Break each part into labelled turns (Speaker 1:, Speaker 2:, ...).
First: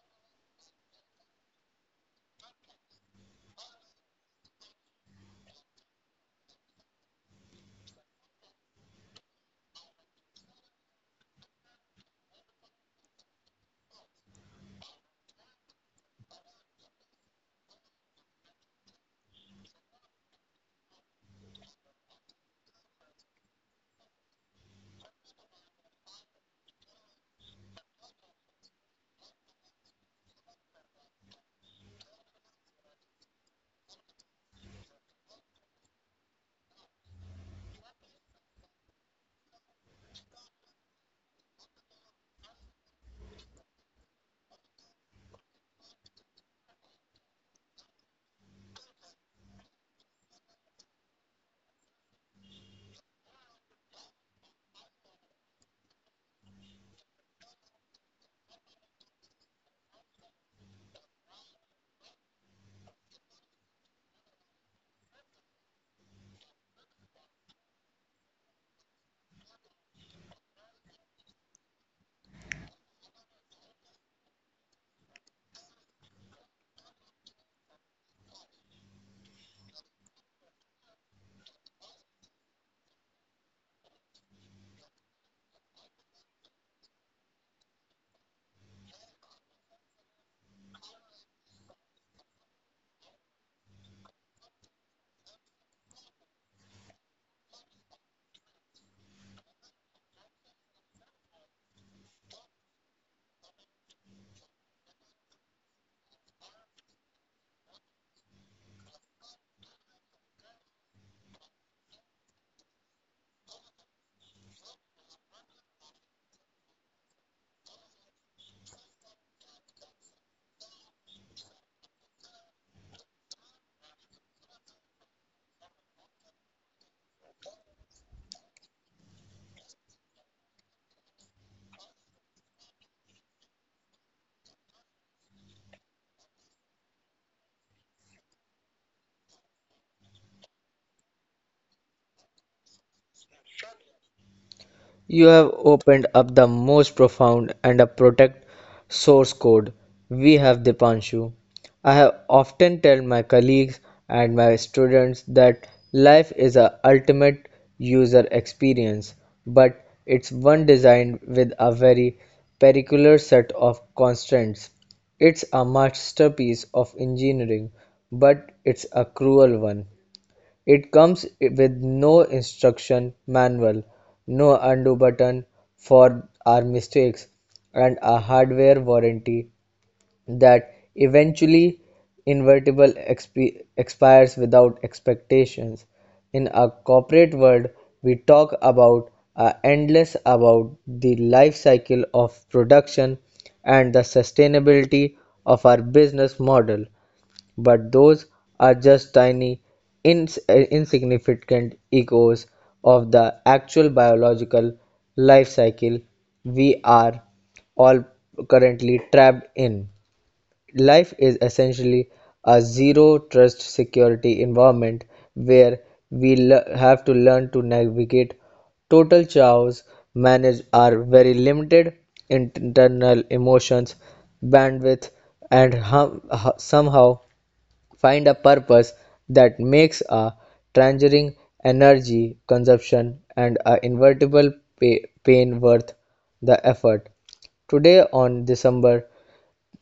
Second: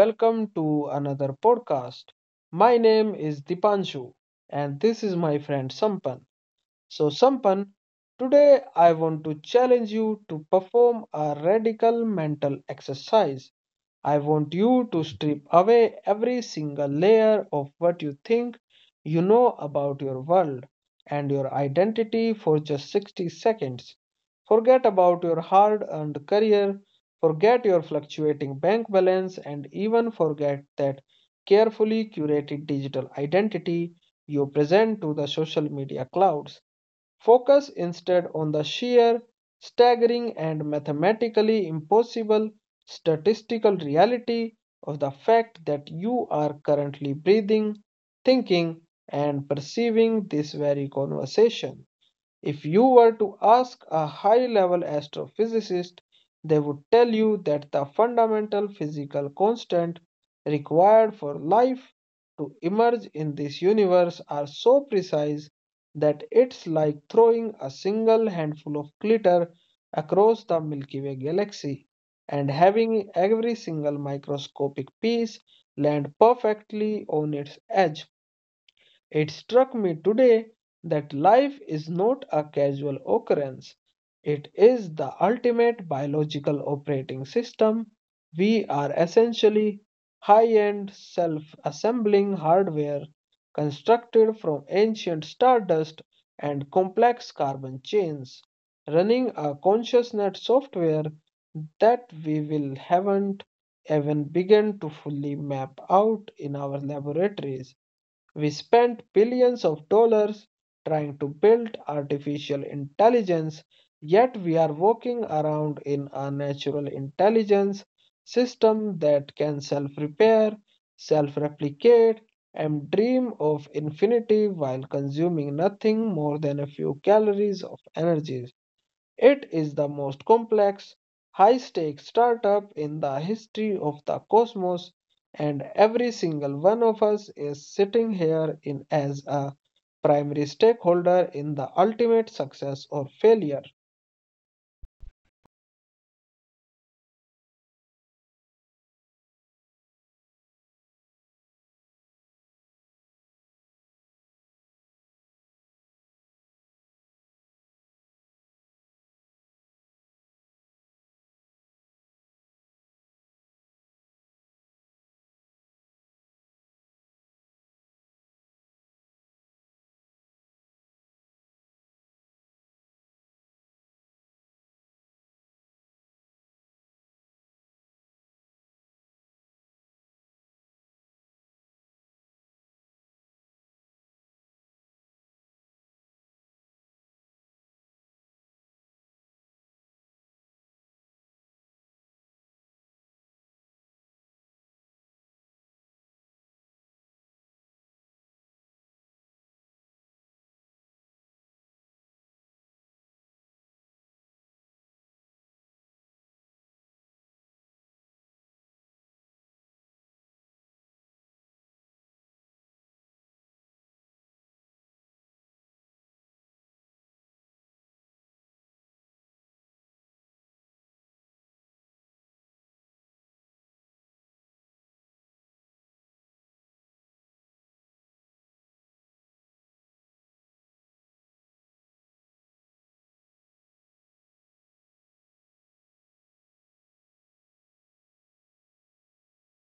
Speaker 1: welcome to another podcast. My name is Dipanshu, and this is my friend Sampan. So, Sampan, today I want to challenge you to perform a radical mental exercise. I want you to strip away every single layer of what you think you know about your world and your identity for just 60 seconds. Forget about your hard earned career, forget your fluctuating bank balance, and even forget that carefully curated digital identity you present to the social media clouds. Focus instead on the sheer, staggering, and mathematically impossible statistical reality of the fact that you are currently breathing, thinking, and perceiving this very conversation. If you were to ask a high level astrophysicist, they would tell you that the fundamental physical constant required for life to emerge in this universe are so precise that it's like throwing a single handful of glitter across the Milky Way galaxy and having every single microscopic piece land perfectly on its edge. It struck me today that life is not a casual occurrence. It is the ultimate biological operating system. We are essentially high end self assembling hardware constructed from ancient stardust and complex carbon chains, running a consciousness software that we will haven't even begun to fully map out in our laboratories. We spent billions of dollars trying to build artificial intelligence, yet we are walking around in a natural intelligence system that can self repair, self replicate, and dream of infinity while consuming nothing more than a few calories of energy. It is the most complex, high stakes startup in the history of the cosmos, and every single one of us is sitting here in as a primary stakeholder in the ultimate success or failure.
Speaker 2: You have opened up the most profound and a protect source code we have, Dipanshu. I have often tell my colleagues and my students that life is a ultimate user experience, but it's one designed with a very particular set of constraints. It's a masterpiece of engineering, but it's a cruel one. It comes with no instruction manual, no undo button for our mistakes, and a hardware warranty that eventually invertible expires without expectations. In a corporate world, we talk about endless about the life cycle of production and the sustainability of our business model. But those are just tiny, insignificant echoes of the actual biological life cycle we are all currently trapped in. Life is essentially a zero trust security environment where we have to learn to navigate total chaos, manage our very limited internal emotions, bandwidth, and somehow find a purpose that makes a tangerine energy consumption and a invertible pain worth the effort. Today, on December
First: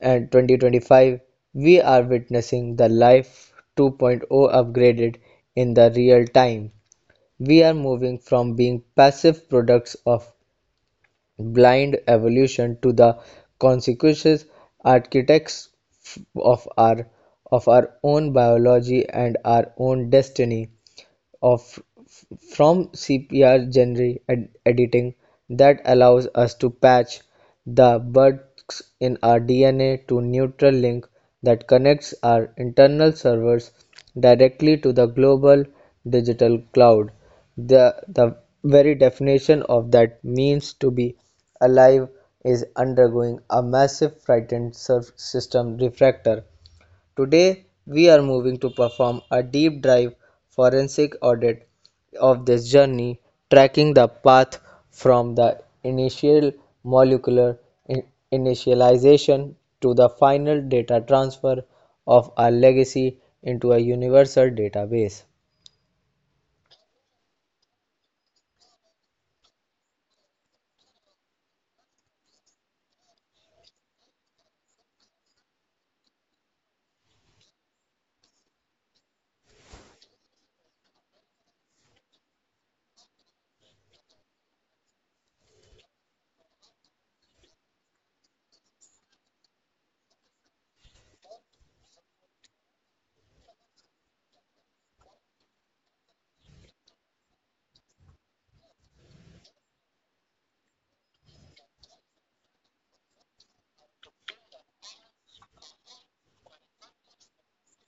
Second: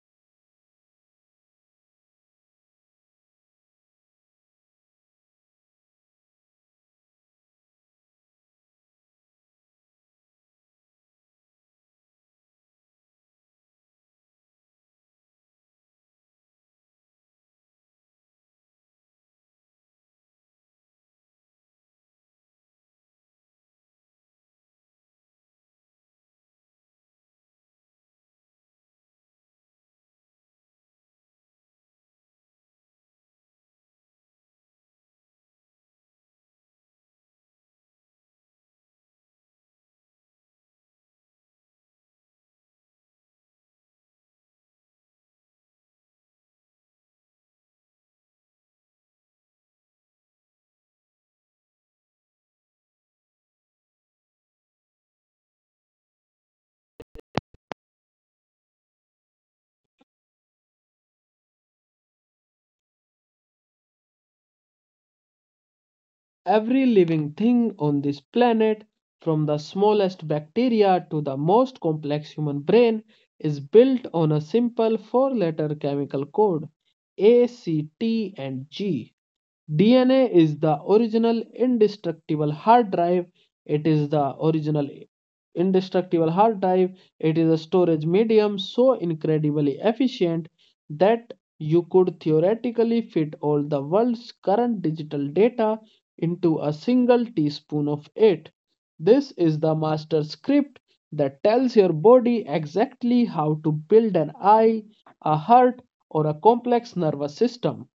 Speaker 2: and 2025, we are witnessing the Life 2.0 upgraded in the real time. We are moving from being passive products of blind evolution to the consequences architects of our of our own biology and our own destiny of from CPR genre editing that allows us to patch the bugs in our DNA to neutral link that connects our internal servers directly to the global digital cloud. The very definition of that means to be alive is undergoing a massive frightened surf system refractor. Today, we are moving to perform a deep dive forensic audit of this journey, tracking the path from the initial molecular in- initialization to the final data transfer of our legacy into a universal database.
Speaker 1: Every living thing on this planet, from the smallest bacteria to the most complex human brain, is built on a simple four letter chemical code ACT and G. DNA is the original indestructible hard drive. It is the original indestructible hard drive. It is a storage medium so incredibly efficient that you could theoretically fit all the world's current digital data into a single teaspoon of it. This is the master script that tells your body exactly how to build an eye, a heart, or a complex nervous system.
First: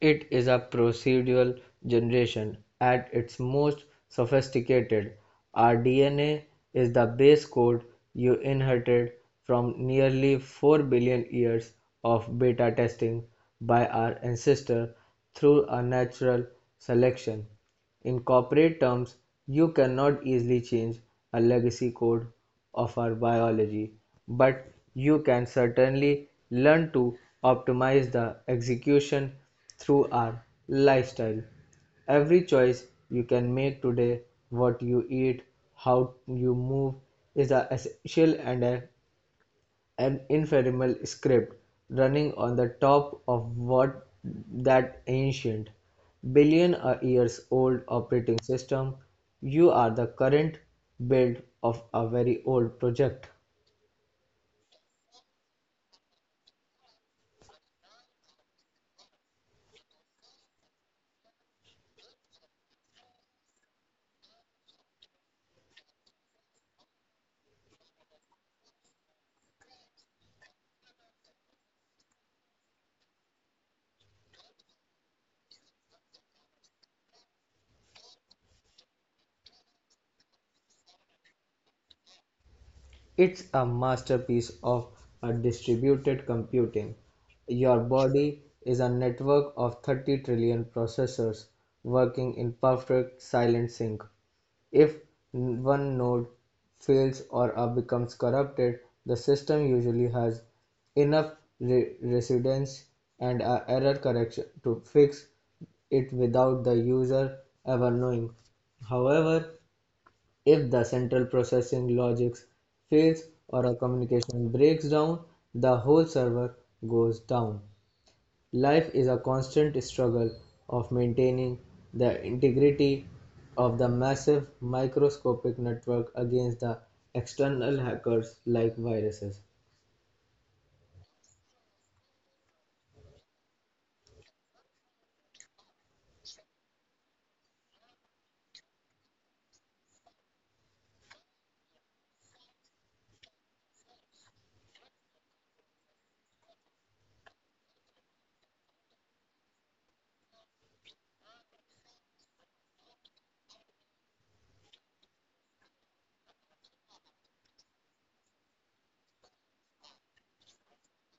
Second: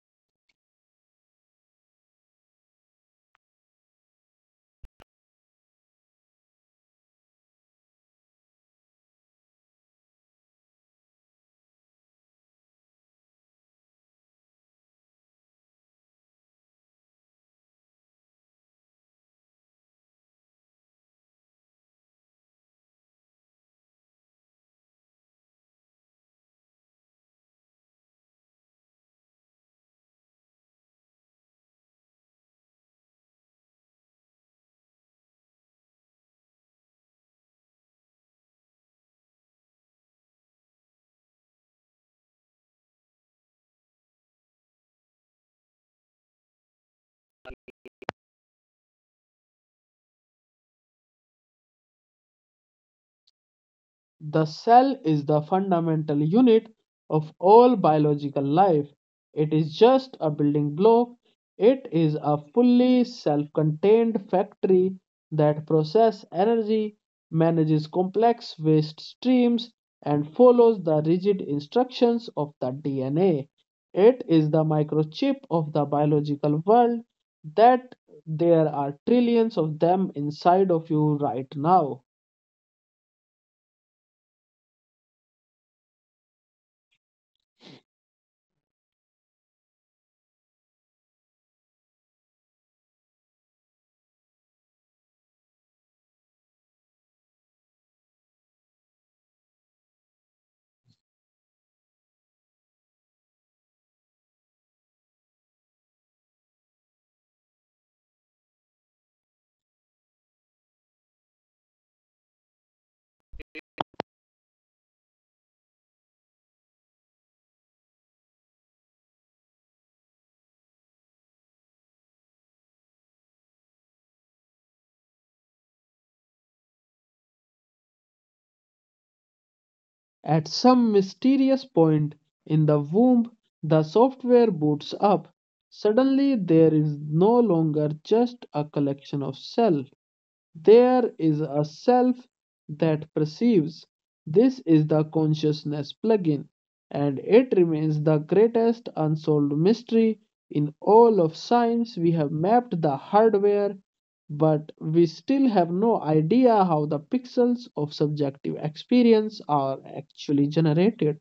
Speaker 2: It is a procedural generation at its most sophisticated. Our DNA is the base code you inherited from nearly 4 billion years of beta testing by our ancestors through a natural selection. In corporate terms, you cannot easily change a legacy code of our biology, but you can certainly learn to optimize the execution through our lifestyle. Every choice you can make today, what you eat, how you move, is an essential and a an infernal script running on the top of what that ancient, billion years old operating system, you are the current build of a very old project.
Speaker 1: The cell is the fundamental unit of all biological life. It is just a building block. It is a fully self contained factory that processes energy, manages complex waste streams, and follows the rigid instructions of the DNA. It is the microchip of the biological world that there are trillions of them inside of you right now.
Speaker 2: It's a masterpiece of a distributed computing. Your body is a network of 30 trillion processors working in perfect silent sync. If one node fails or becomes corrupted, the system usually has enough resilience and error correction to fix it without the user ever knowing. However, if the central processing logic fails or a communication breaks down, the whole server goes down. Life is a constant struggle of maintaining the integrity of the massive microscopic network against the external hackers like viruses.
Speaker 1: At some mysterious point in the womb, the software boots up. Suddenly, there is no longer just a collection of cells. There is a self that perceives. This is the consciousness plugin, and it remains the greatest unsolved mystery in all of science. We have mapped the hardware, but we still have no idea how the pixels of subjective experience are actually generated.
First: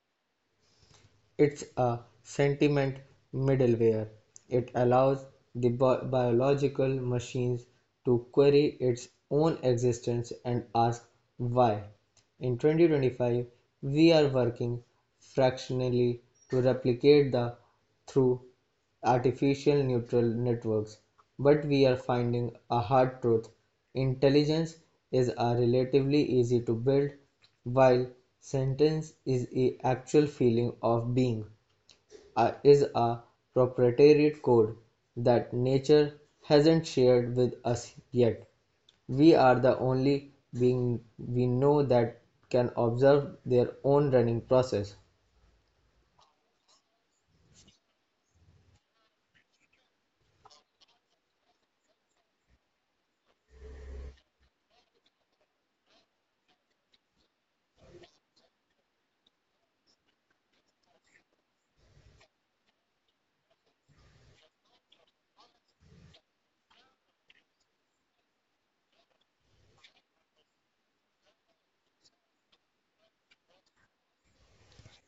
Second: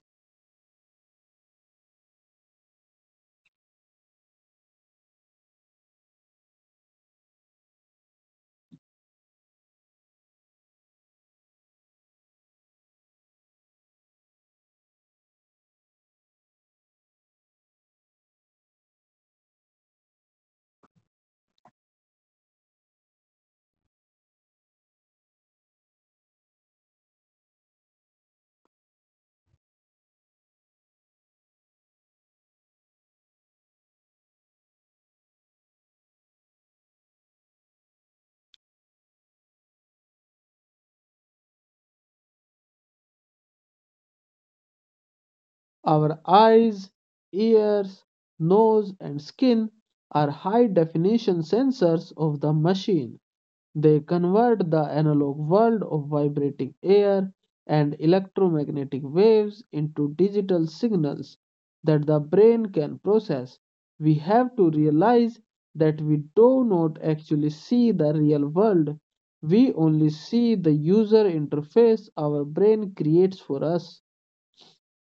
Speaker 2: It's a sentiment middleware. It allows the biological machines to query its own existence and ask why. In 2025, we are working fractionally to replicate the through artificial neural networks, but we are finding a hard truth. Intelligence is a relatively easy to build while sentience is the actual feeling of being, is a proprietary code that nature hasn't shared with us yet. We are the only being we know that can observe their own running process.
Speaker 1: Our eyes, ears, nose, and skin are high definition sensors of the machine. They convert the analog world of vibrating air and electromagnetic waves into digital signals that the brain can process. We have to realize that we do not actually see the real world, we only see the user interface our brain creates for us.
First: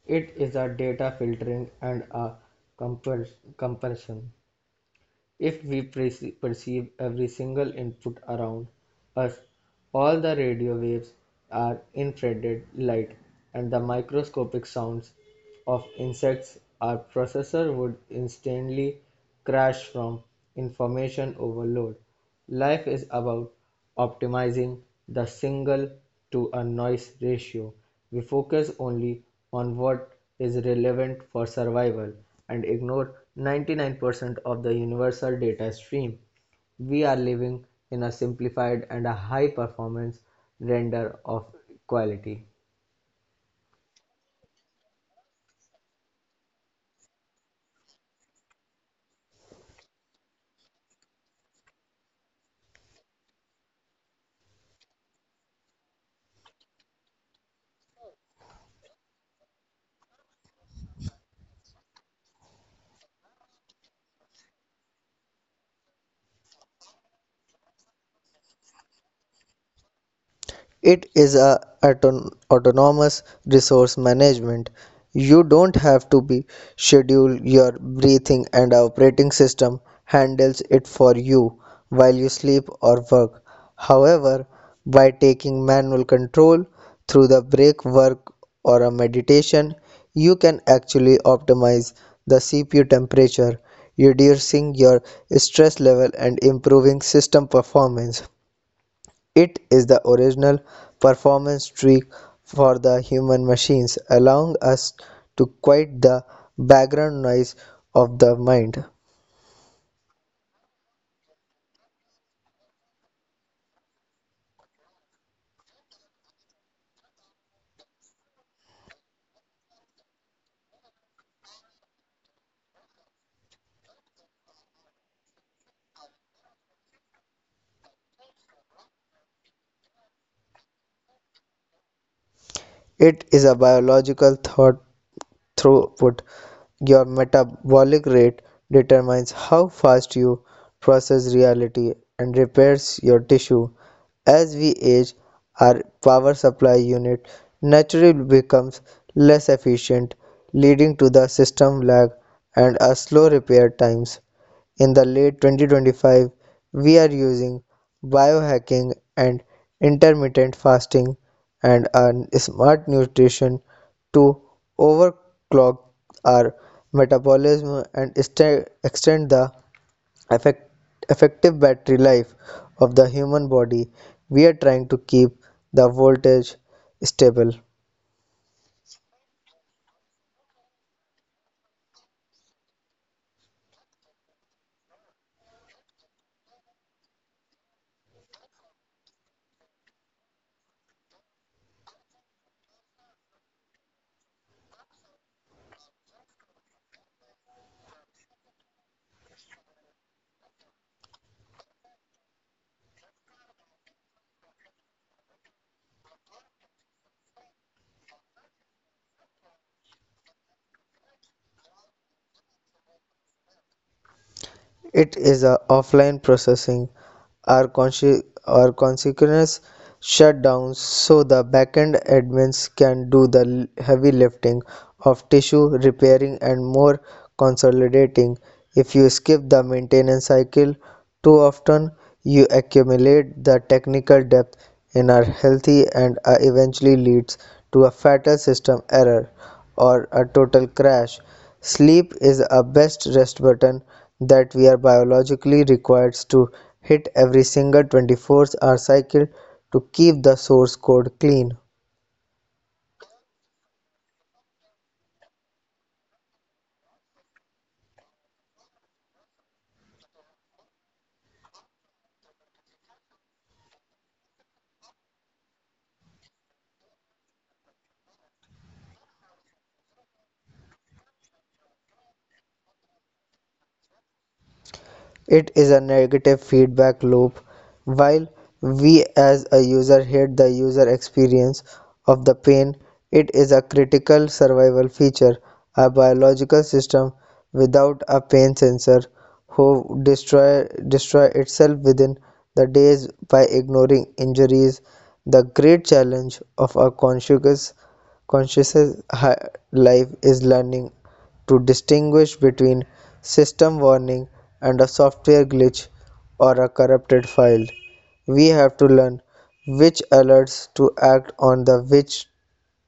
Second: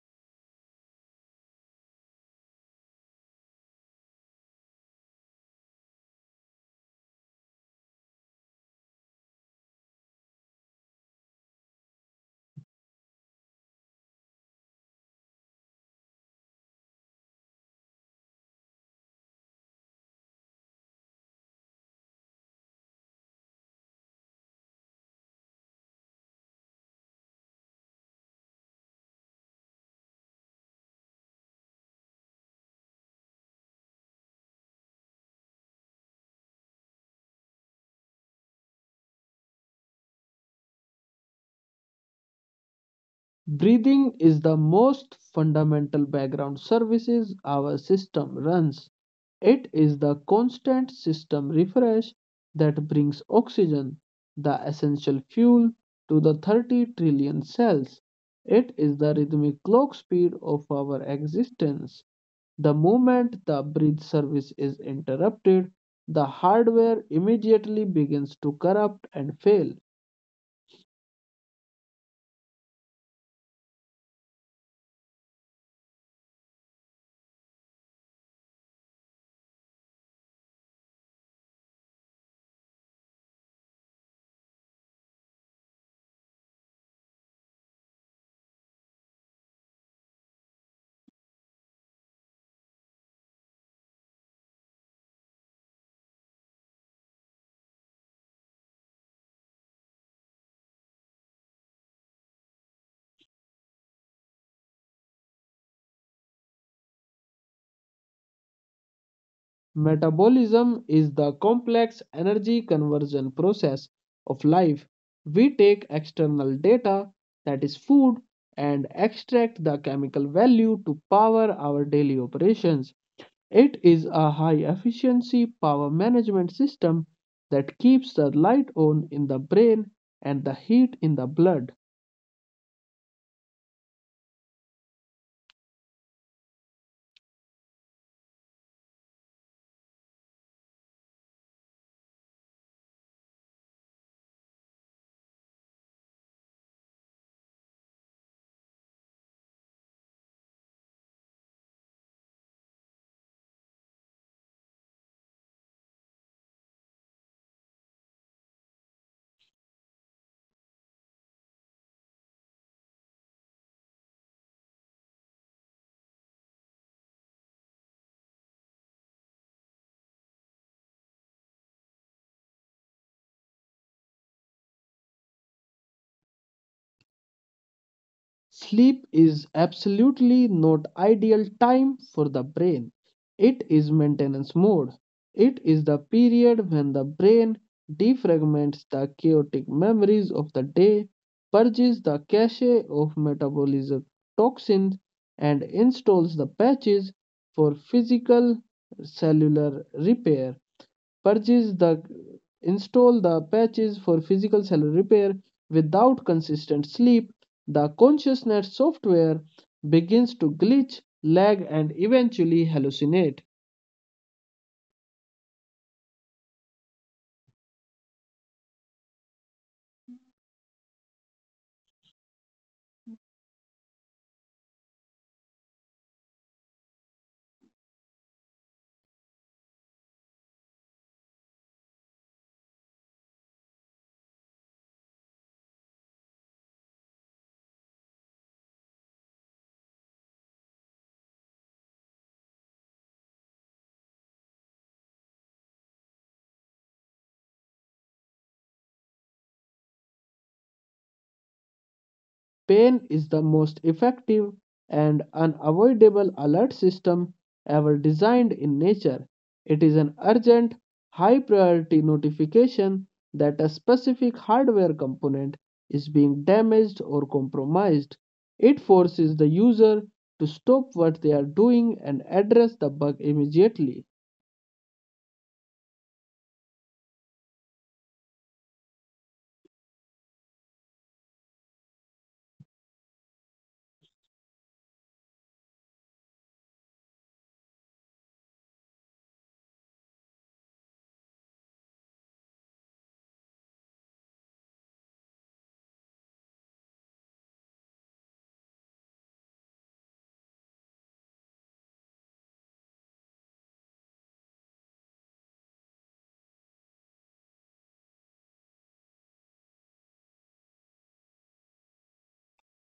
Speaker 2: It is a data filtering and a compul- compulsion. If we perceive every single input around us, all the radio waves are infrared light, and the microscopic sounds of insects, our processor would instantly crash from information overload. Life is about optimizing the signal to a noise ratio. We focus only on what is relevant for survival and ignore 99% of the universal data stream. We are living in a simplified and a high performance render of quality.
Speaker 1: Breathing is the most fundamental background services our system runs. It is the constant system refresh that brings oxygen, the essential fuel, to the 30 trillion cells. It is the rhythmic clock speed of our existence. The moment the breath service is interrupted, the hardware immediately begins to corrupt and fail.
Speaker 2: It is a autonomous resource management. You don't have to be schedule your breathing and our operating system handles it for you while you sleep or work. However, by taking manual control through the break work or a meditation, you can actually optimize the CPU temperature, reducing your stress level and improving system performance. It is the original performance trick for the human machines, allowing us to quiet the background noise of the mind.
Speaker 1: Metabolism is the complex energy conversion process of life. We take external data, that is food, and extract the chemical value to power our daily operations. It is a high efficiency power management system that keeps the light on in the brain and the heat in the blood.
Speaker 2: It is a biological thought throughput. Your metabolic rate determines how fast you process reality and repairs your tissue. As we age, our power supply unit naturally becomes less efficient, leading to the system lag and a slow repair times. In the late 2025, we are using biohacking and intermittent fasting and smart nutrition to overclock our metabolism and extend the effect- effective battery life of the human body. We are trying to keep the voltage stable.
Speaker 1: Sleep is absolutely not ideal time for the brain. It is maintenance mode. It is the period when the brain defragments the chaotic memories of the day, purges the cache of metabolism toxins, and installs the patches for physical cellular repair. Purchase the install the patches for physical cell repair Without consistent sleep, the consciousness software begins to glitch, lag, and eventually hallucinate.
Speaker 2: It is a offline processing or, consequence shutdowns so the backend admins can do the heavy lifting of tissue repairing and more consolidating. If you skip the maintenance cycle too often, you accumulate the technical debt in our healthy and eventually leads to a fatal system error or a total crash. Sleep is a best rest button that we are biologically required to hit every single 24-hour cycle to keep the source code clean.
Speaker 1: Pain is the most effective and unavoidable alert system ever designed in nature. It is an urgent, high priority notification that a specific hardware component is being damaged or compromised. It forces the user to stop what they are doing and address the bug immediately.
Speaker 2: It is a negative feedback loop. While we as a user hate the user experience of the pain, it is a critical survival feature. A biological system without a pain sensor who destroy itself within the days by ignoring injuries. The great challenge of a conscious life is learning to distinguish between system warning and a software glitch or a corrupted file. We have to learn which alerts to act on the which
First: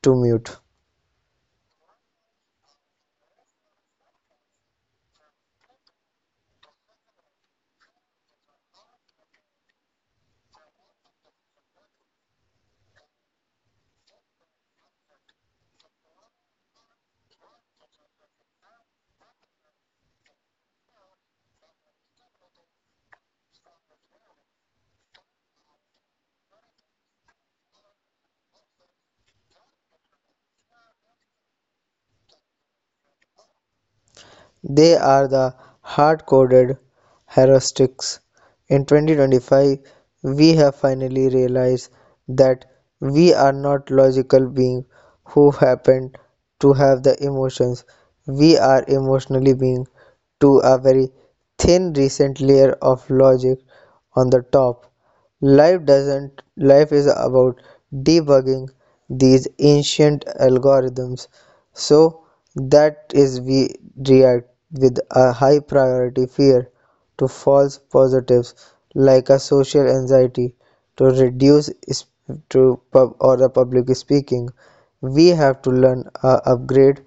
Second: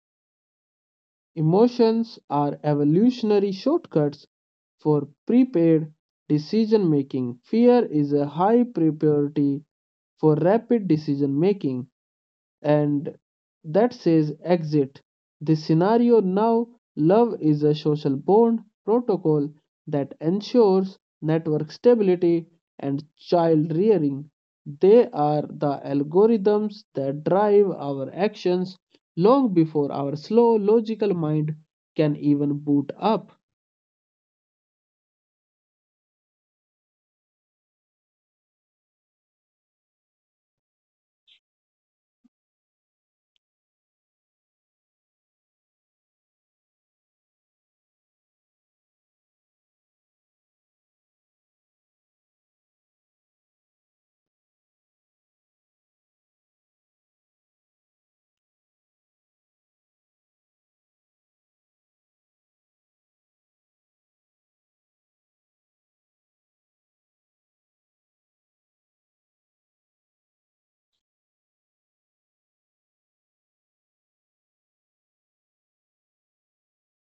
Speaker 2: to mute.
Speaker 1: Emotions are evolutionary shortcuts for prepared decision making. Fear is a high priority for rapid decision making and that says exit. This scenario now, love is a social bond protocol that ensures network stability and child rearing. They are the algorithms that drive our actions long before our slow logical mind can even boot up.
Speaker 2: They are the hard-coded heuristics. In 2025, we have finally realized that we are not logical beings who happen to have the emotions. We are emotionally beings to a very thin recent layer of logic on the top. Life doesn't Life is about debugging these ancient algorithms so that is we react with a high priority fear to false positives like a social anxiety to reduce to pub or the public speaking. We have to learn upgrade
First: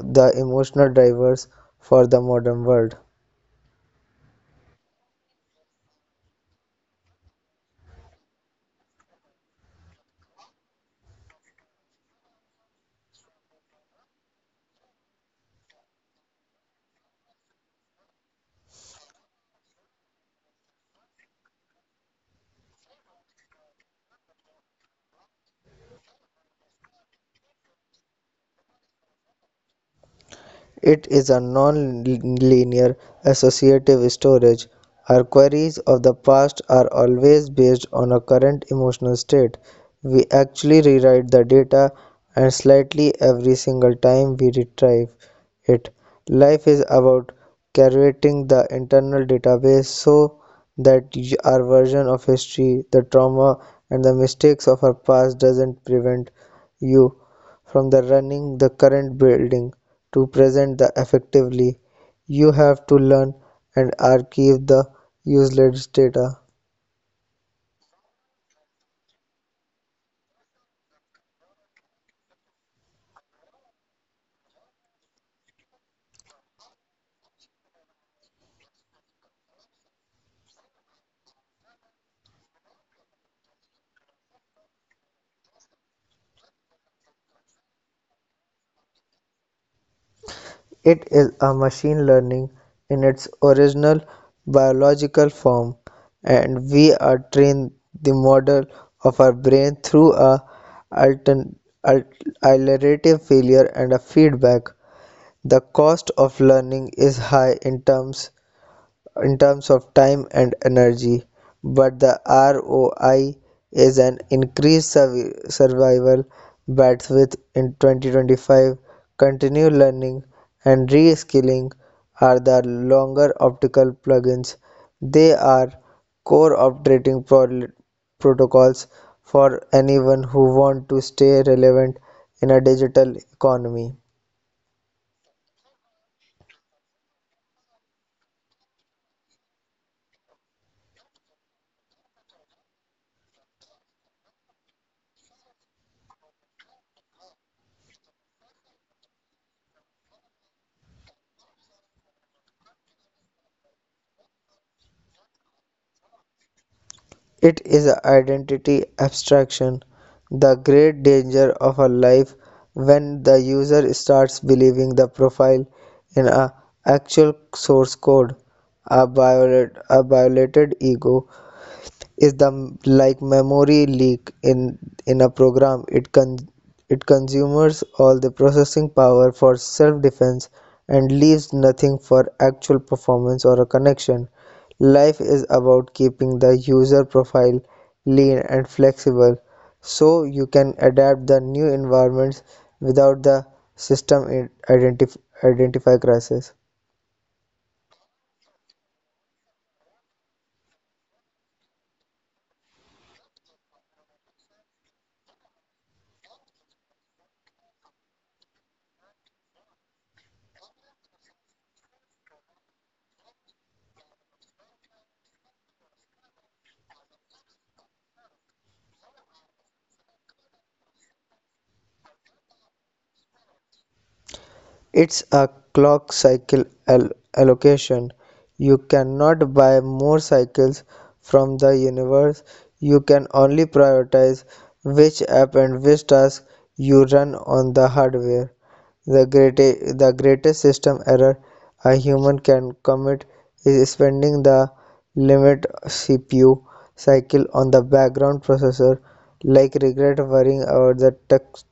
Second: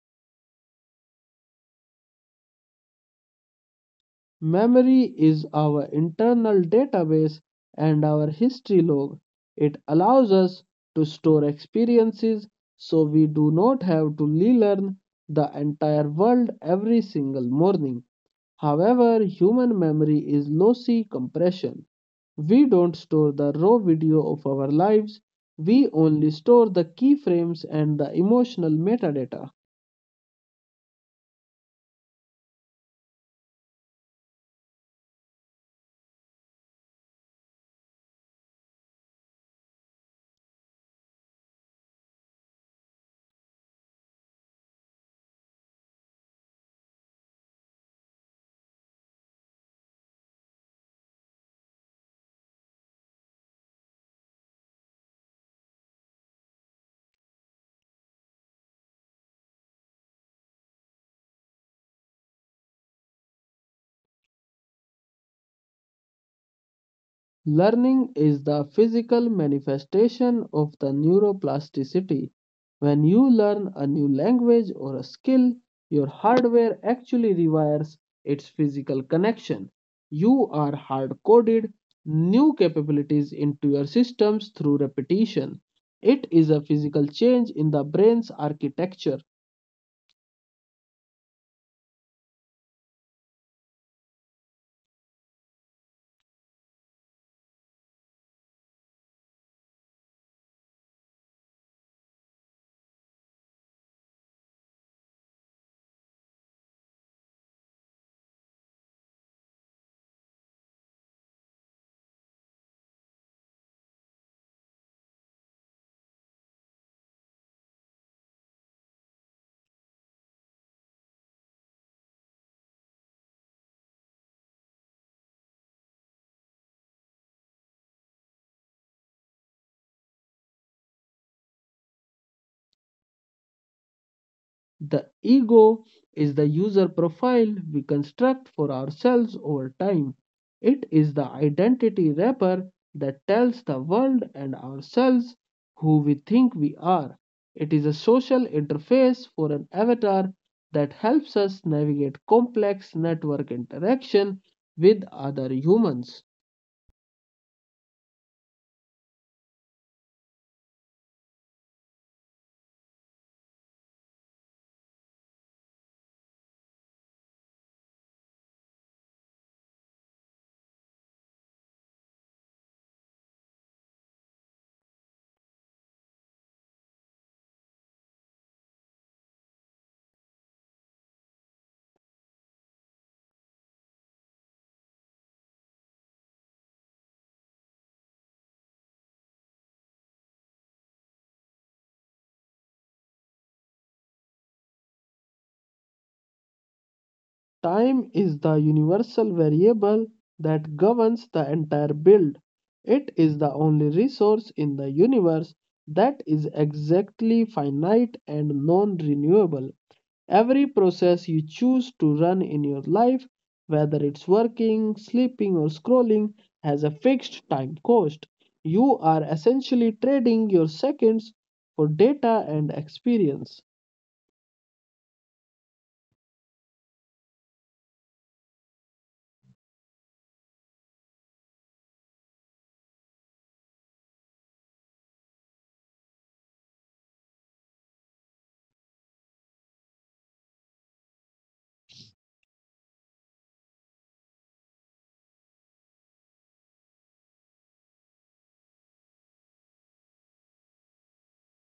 Speaker 2: the emotional drivers for the modern world.
Speaker 1: Memory is our internal database and our history log. It allows us to store experiences so we do not have to relearn the entire world every single morning. However, human memory is lossy compression. We don't store the raw video of our lives, we only store the keyframes and the emotional metadata.
Speaker 2: It is a non-linear associative storage. Our queries of the past are always based on a current emotional state. We actually rewrite the data and slightly every single time we retrieve it. Life is about curating the internal database so that our version of history, the trauma, and the mistakes of our past doesn't prevent you from the running the current building to present the effectively, you have to learn and archive the useless data.
Speaker 1: Learning is the physical manifestation of the neuroplasticity. When you learn a new language or a skill, your hardware actually rewires its physical connection. You are hard coded new capabilities into your systems through repetition. It is a physical change in the brain's architecture.
Speaker 2: It is a machine learning in its original biological form, and we are trained the model of our brain through a altern- al- iterative failure and a feedback. The cost of learning is high in terms of time and energy, but the ROI is an increased survival bandwidth in 2025. Continued learning and reskilling are the longer optical plugins. They are core operating protocols for anyone who wants to stay relevant in a digital economy.
Speaker 1: The ego is the user profile we construct for ourselves over time. It is the identity wrapper that tells the world and ourselves who we think we are. It is a social interface for an avatar that helps us navigate complex network interaction with other humans.
Speaker 2: It is an identity abstraction, the great danger of a life when the user starts believing the profile in a actual source code, a, violet, a violated ego, is the like memory leak in a program. It consumes all the processing power for self defense and leaves nothing for actual performance or a connection. Life is about keeping the user profile lean and flexible so you can adapt the new environments without the system identify crisis.
Speaker 1: Time is the universal variable that governs the entire build. It is the only resource in the universe that is exactly finite and non renewable. Every process you choose to run in your life, whether it's working, sleeping, or scrolling, has a fixed time cost. You are essentially trading your seconds for data and experience.
Speaker 2: It's a clock cycle allocation. You cannot buy more cycles from the universe. You can only prioritize which app and which task you run on the hardware. The greatest system error a human can commit is spending the limit CPU cycle on the background processor, like regret worrying about the text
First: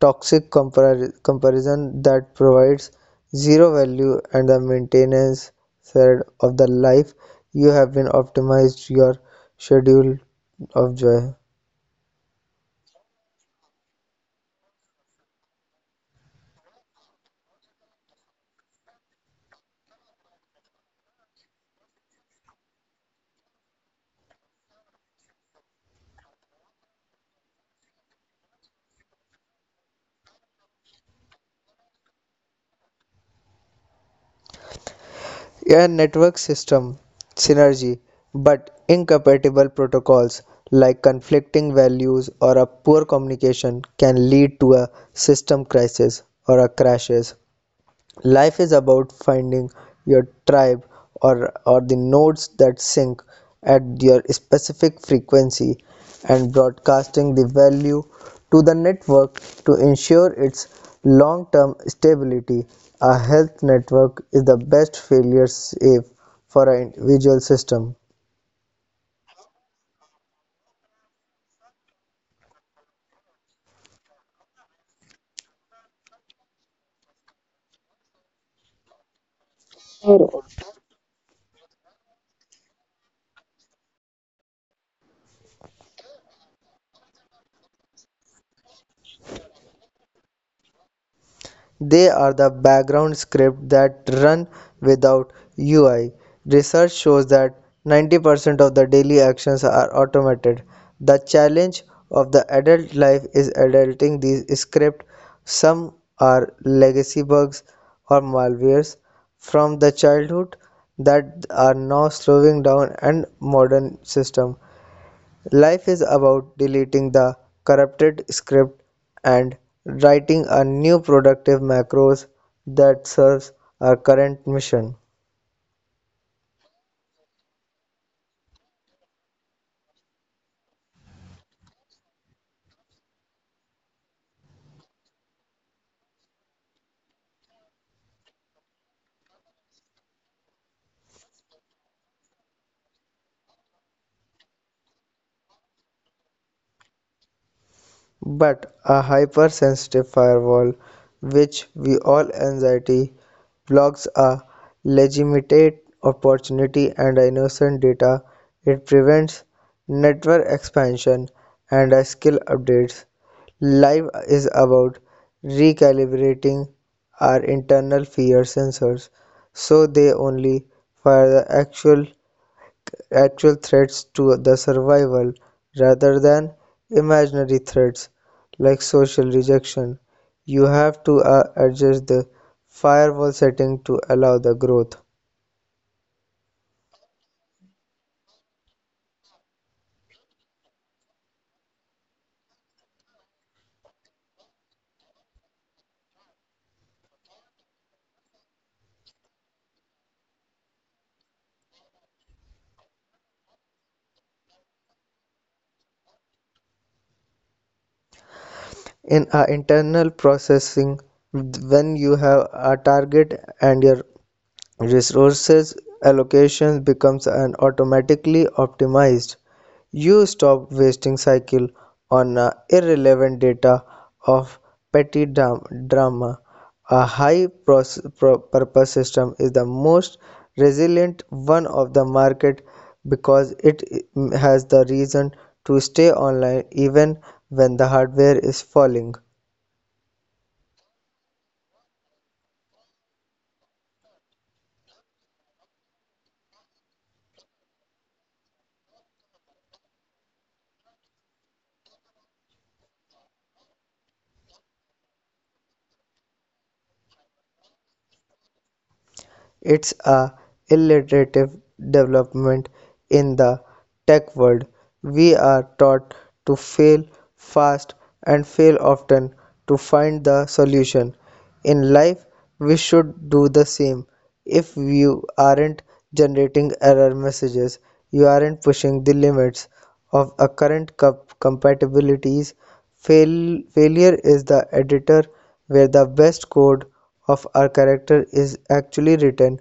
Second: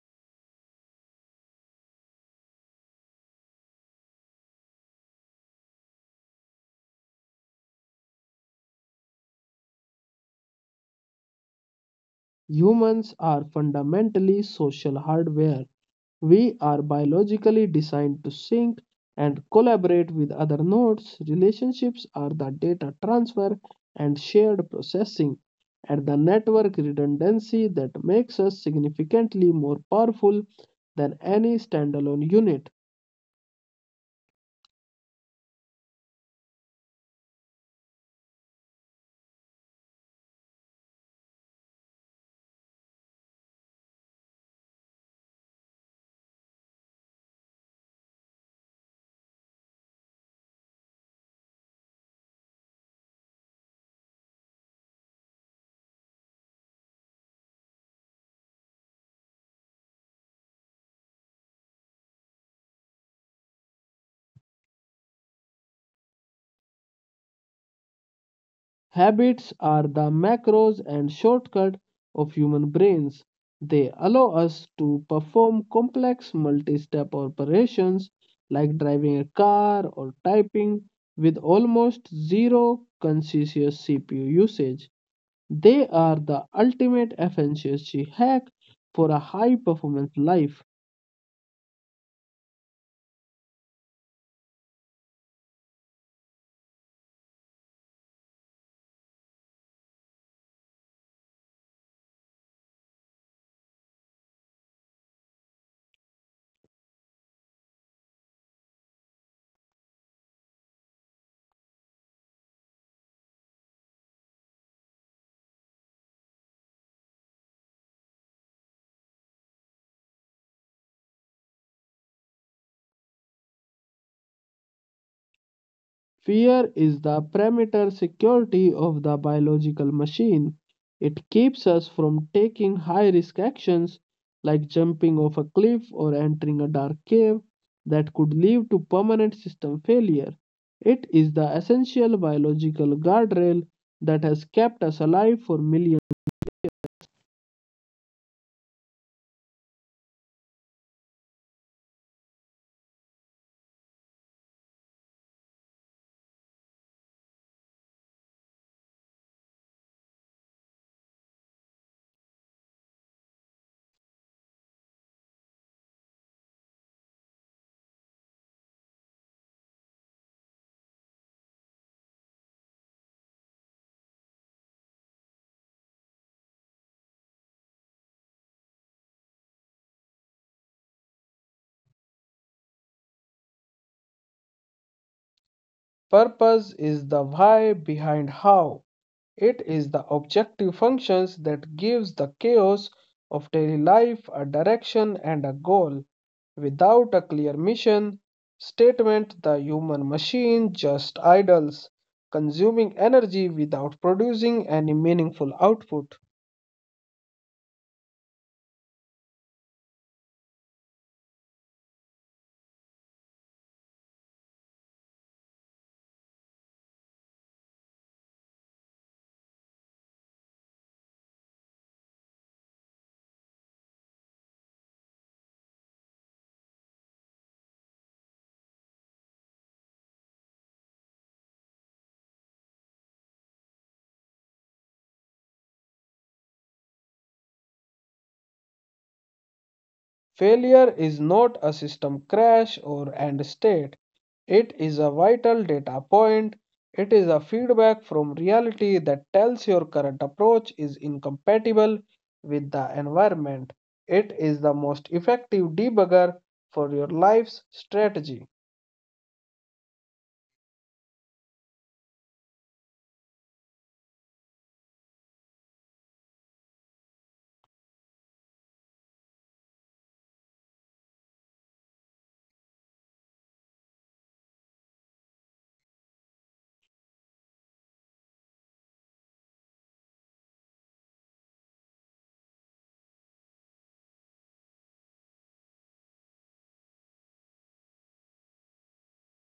Speaker 2: toxic comparison that provides zero value and the maintenance thread of the life you have been optimized your schedule of joy.
Speaker 1: Humans are fundamentally social hardware. We are biologically designed to sync and collaborate with other nodes. Relationships are the data transfer and shared processing and the network redundancy that makes us significantly more powerful than any standalone unit.
Speaker 2: A network system synergy, but incompatible protocols like conflicting values or a poor communication can lead to a system crisis or a crashes. Life is about finding your tribe or the nodes that sync at your specific frequency and broadcasting the value to the network to ensure its long term stability. A health network is the best failure safe for an individual system.
Speaker 1: Habits are the macros and shortcut of human brains. They allow us to perform complex multi-step operations like driving a car or typing with almost zero conscious CPU usage. They are the ultimate efficiency hack for a high-performance life.
Speaker 2: They are the background scripts that run without UI. Research shows that 90% of the daily actions are automated. The challenge of the adult life is adapting these scripts. Some are legacy bugs or malwares from the childhood that are now slowing down and modern system. Life is about deleting the corrupted script and writing a new productive macros that serves our current mission.
Speaker 1: Fear is the perimeter security of the biological machine. It keeps us from taking high risk actions like jumping off a cliff or entering a dark cave that could lead to permanent system failure. It is the essential biological guardrail that has kept us alive for millions.
Speaker 2: But a hypersensitive firewall, which we all anxiety, blocks a legitimate opportunity and innocent data. It prevents network expansion and skill updates. Live is about recalibrating our internal fear sensors so they only fire the actual threats to the survival rather than imaginary threats like social rejection. You have to adjust the firewall setting to allow the growth.
Speaker 1: Purpose is the why behind how. It is the objective functions that gives the chaos of daily life a direction and a goal. Without a clear mission statement, the human machine just idles, consuming energy without producing any meaningful output.
Speaker 2: In internal processing, when you have a target and your resources allocation becomes an automatically optimized. You stop wasting cycle on irrelevant data of petty drama. A high purpose system is the most resilient one of the market because it has the reason to stay online even when the hardware is falling.
Speaker 1: Failure is not a system crash or end state. It is a vital data point. It is a feedback from reality that tells your current approach is incompatible with the environment. It is the most effective debugger for your life's strategy.
Speaker 2: It's a iterative development in the tech world. We are taught to fail fast and fail often to find the solution. In life, we should do the same. If you aren't generating error messages, you aren't pushing the limits of a current cup compatibilities. Failure is the editor where the best code of our character is actually written.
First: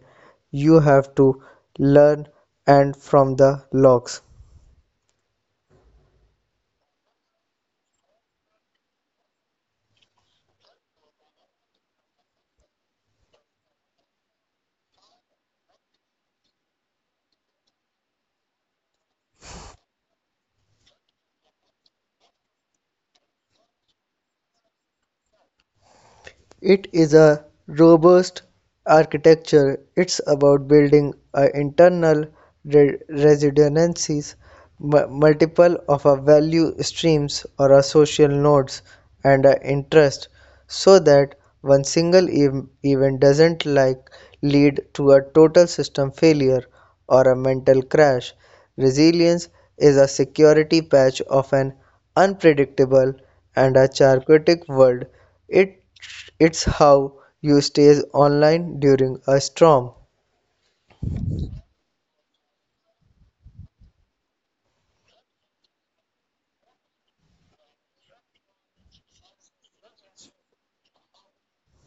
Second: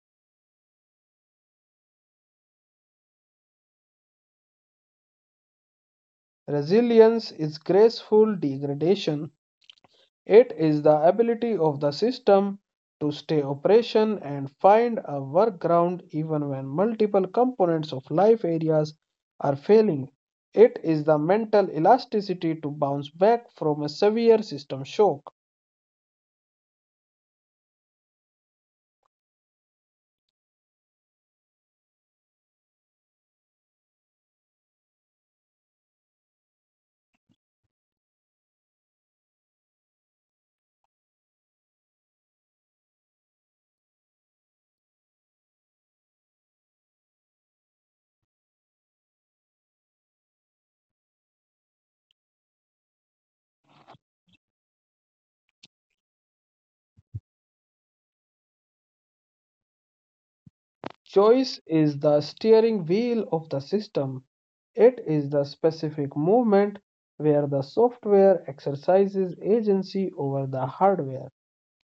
Speaker 2: You have to learn and from the logs.
Speaker 1: Resilience is graceful degradation. It is the ability of the system to stay operation and find a workaround even when multiple components of life areas are failing. It is the mental elasticity to bounce back from a severe system shock.
Speaker 2: It is a robust architecture. It's about building a internal resonances, multiple of a value streams or a social nodes and a interest, so that one single event doesn't like lead to a total system failure or a mental crash. Resilience is a security patch of an unpredictable and a chaotic world. It, it's how you stays online during a storm.
Speaker 1: Choice is the steering wheel of the system. It is the specific movement where the software exercises agency over the hardware.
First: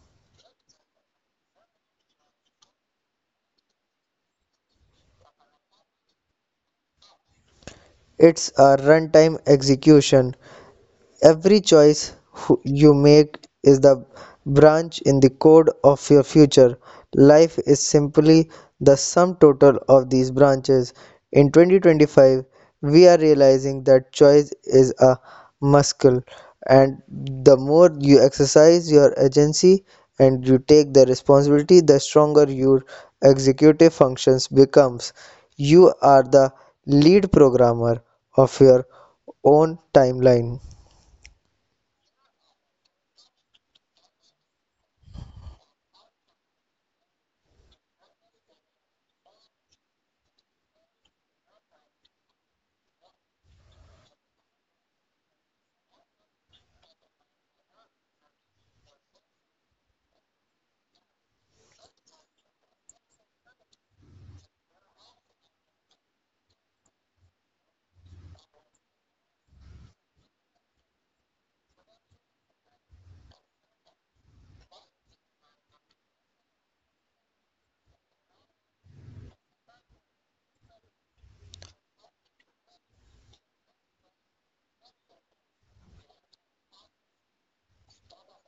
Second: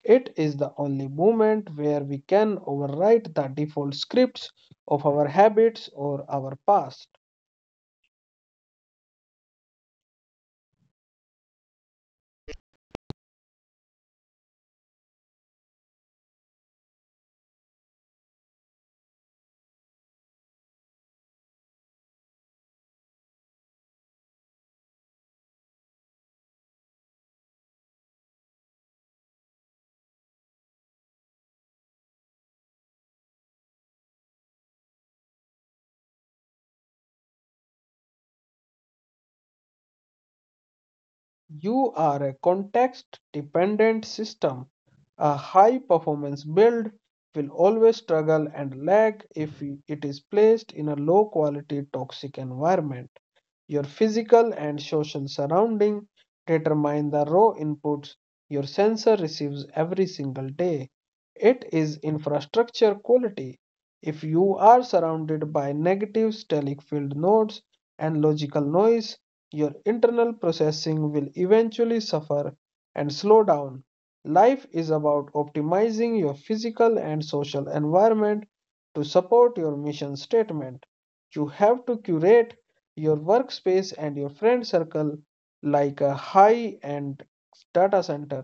Speaker 1: It is the only moment where we can overwrite the default scripts of our habits or our past.
Speaker 2: It's a runtime execution. Every choice you make is the branch in the code of your future. Life is simply the sum total of these branches. In 2025, we are realizing that choice is a muscle, and the more you exercise your agency and you take the responsibility, the stronger your executive functions becomes. You are the lead programmer of your own timeline.
Speaker 1: You are a context dependent system. A high performance build will always struggle and lag if it is placed in a low quality toxic environment. Your physical and social surrounding determine the raw inputs your sensor receives every single day. It is infrastructure quality. If you are surrounded by negative stellic field nodes and logical noise, your internal processing will eventually suffer and slow down. Life is about optimizing your physical and social environment to support your mission statement. You have to curate your workspace and your friend circle like a high end data center.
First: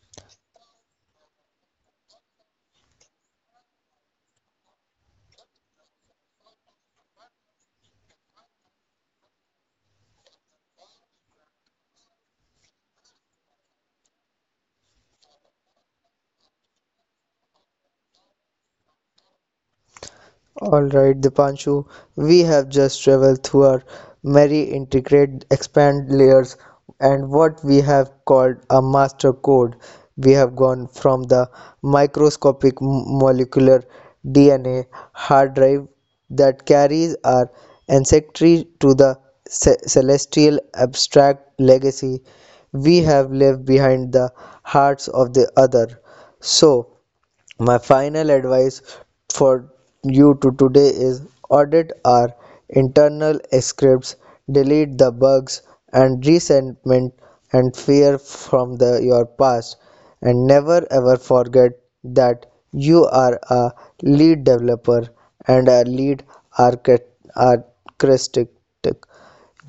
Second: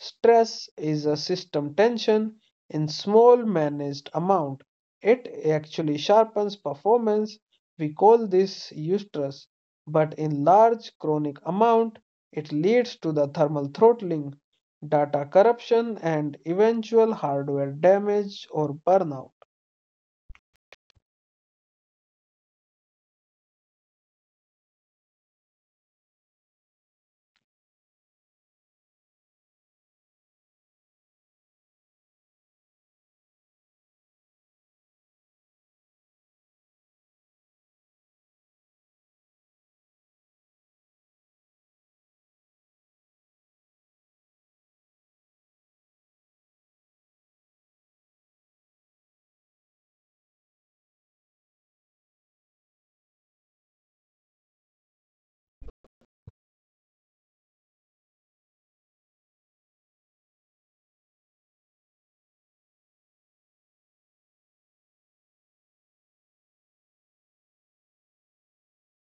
Speaker 1: Stress is a system tension in small managed amount. It actually sharpens performance. We call this eustress but in large chronic amount, it leads to the thermal throttling, data corruption, and eventual hardware damage or burnout.
Speaker 2: Alright, Dipanshu, we have just traveled through our merry integrate expand layers and what we have called a master code. We have gone from the microscopic molecular DNA hard drive that carries our ancestry to the celestial abstract legacy we have left behind the hearts of the other. So, my final advice for you to today is audit our internal scripts, delete the bugs and resentment and fear from your past, and never ever forget that you are a lead developer and a lead architect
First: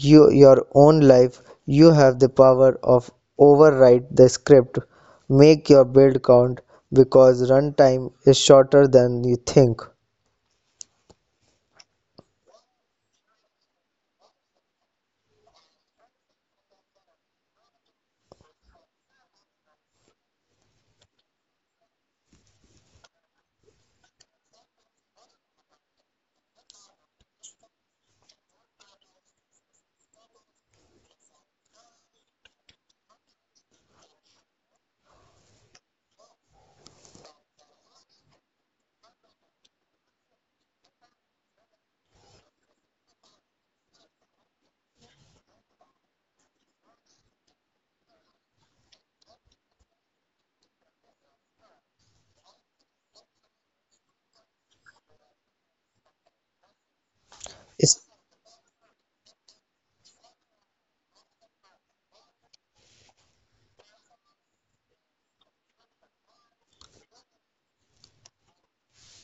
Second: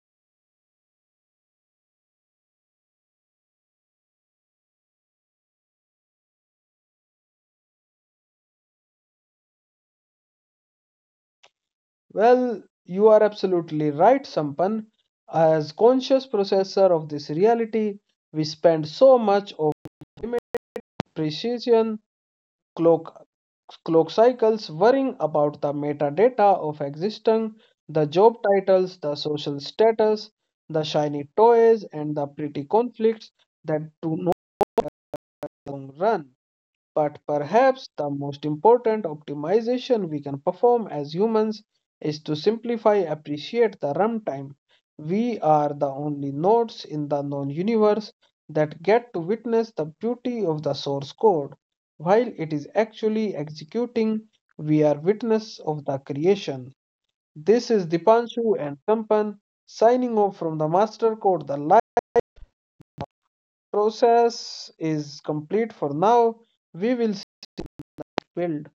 Speaker 2: you your own life. You have the power of overwrite the script. Make your build count, because runtime is shorter than you think.
Speaker 1: Well, you are absolutely right, Sampan. As conscious processor of this reality, we spend so much of precision, clock clock cycles, worrying about the metadata of existing, the job titles, the social status, the shiny toys, and the pretty conflicts that do no long run. But perhaps the most important optimization we can perform as humans is to simply appreciate the runtime. We are the only nodes in the known universe that get to witness the beauty of the source code. While it is actually executing, we are witness of the creation. This is Dipanshu and Sampan signing off from the master code. The live process is complete for now. We will build.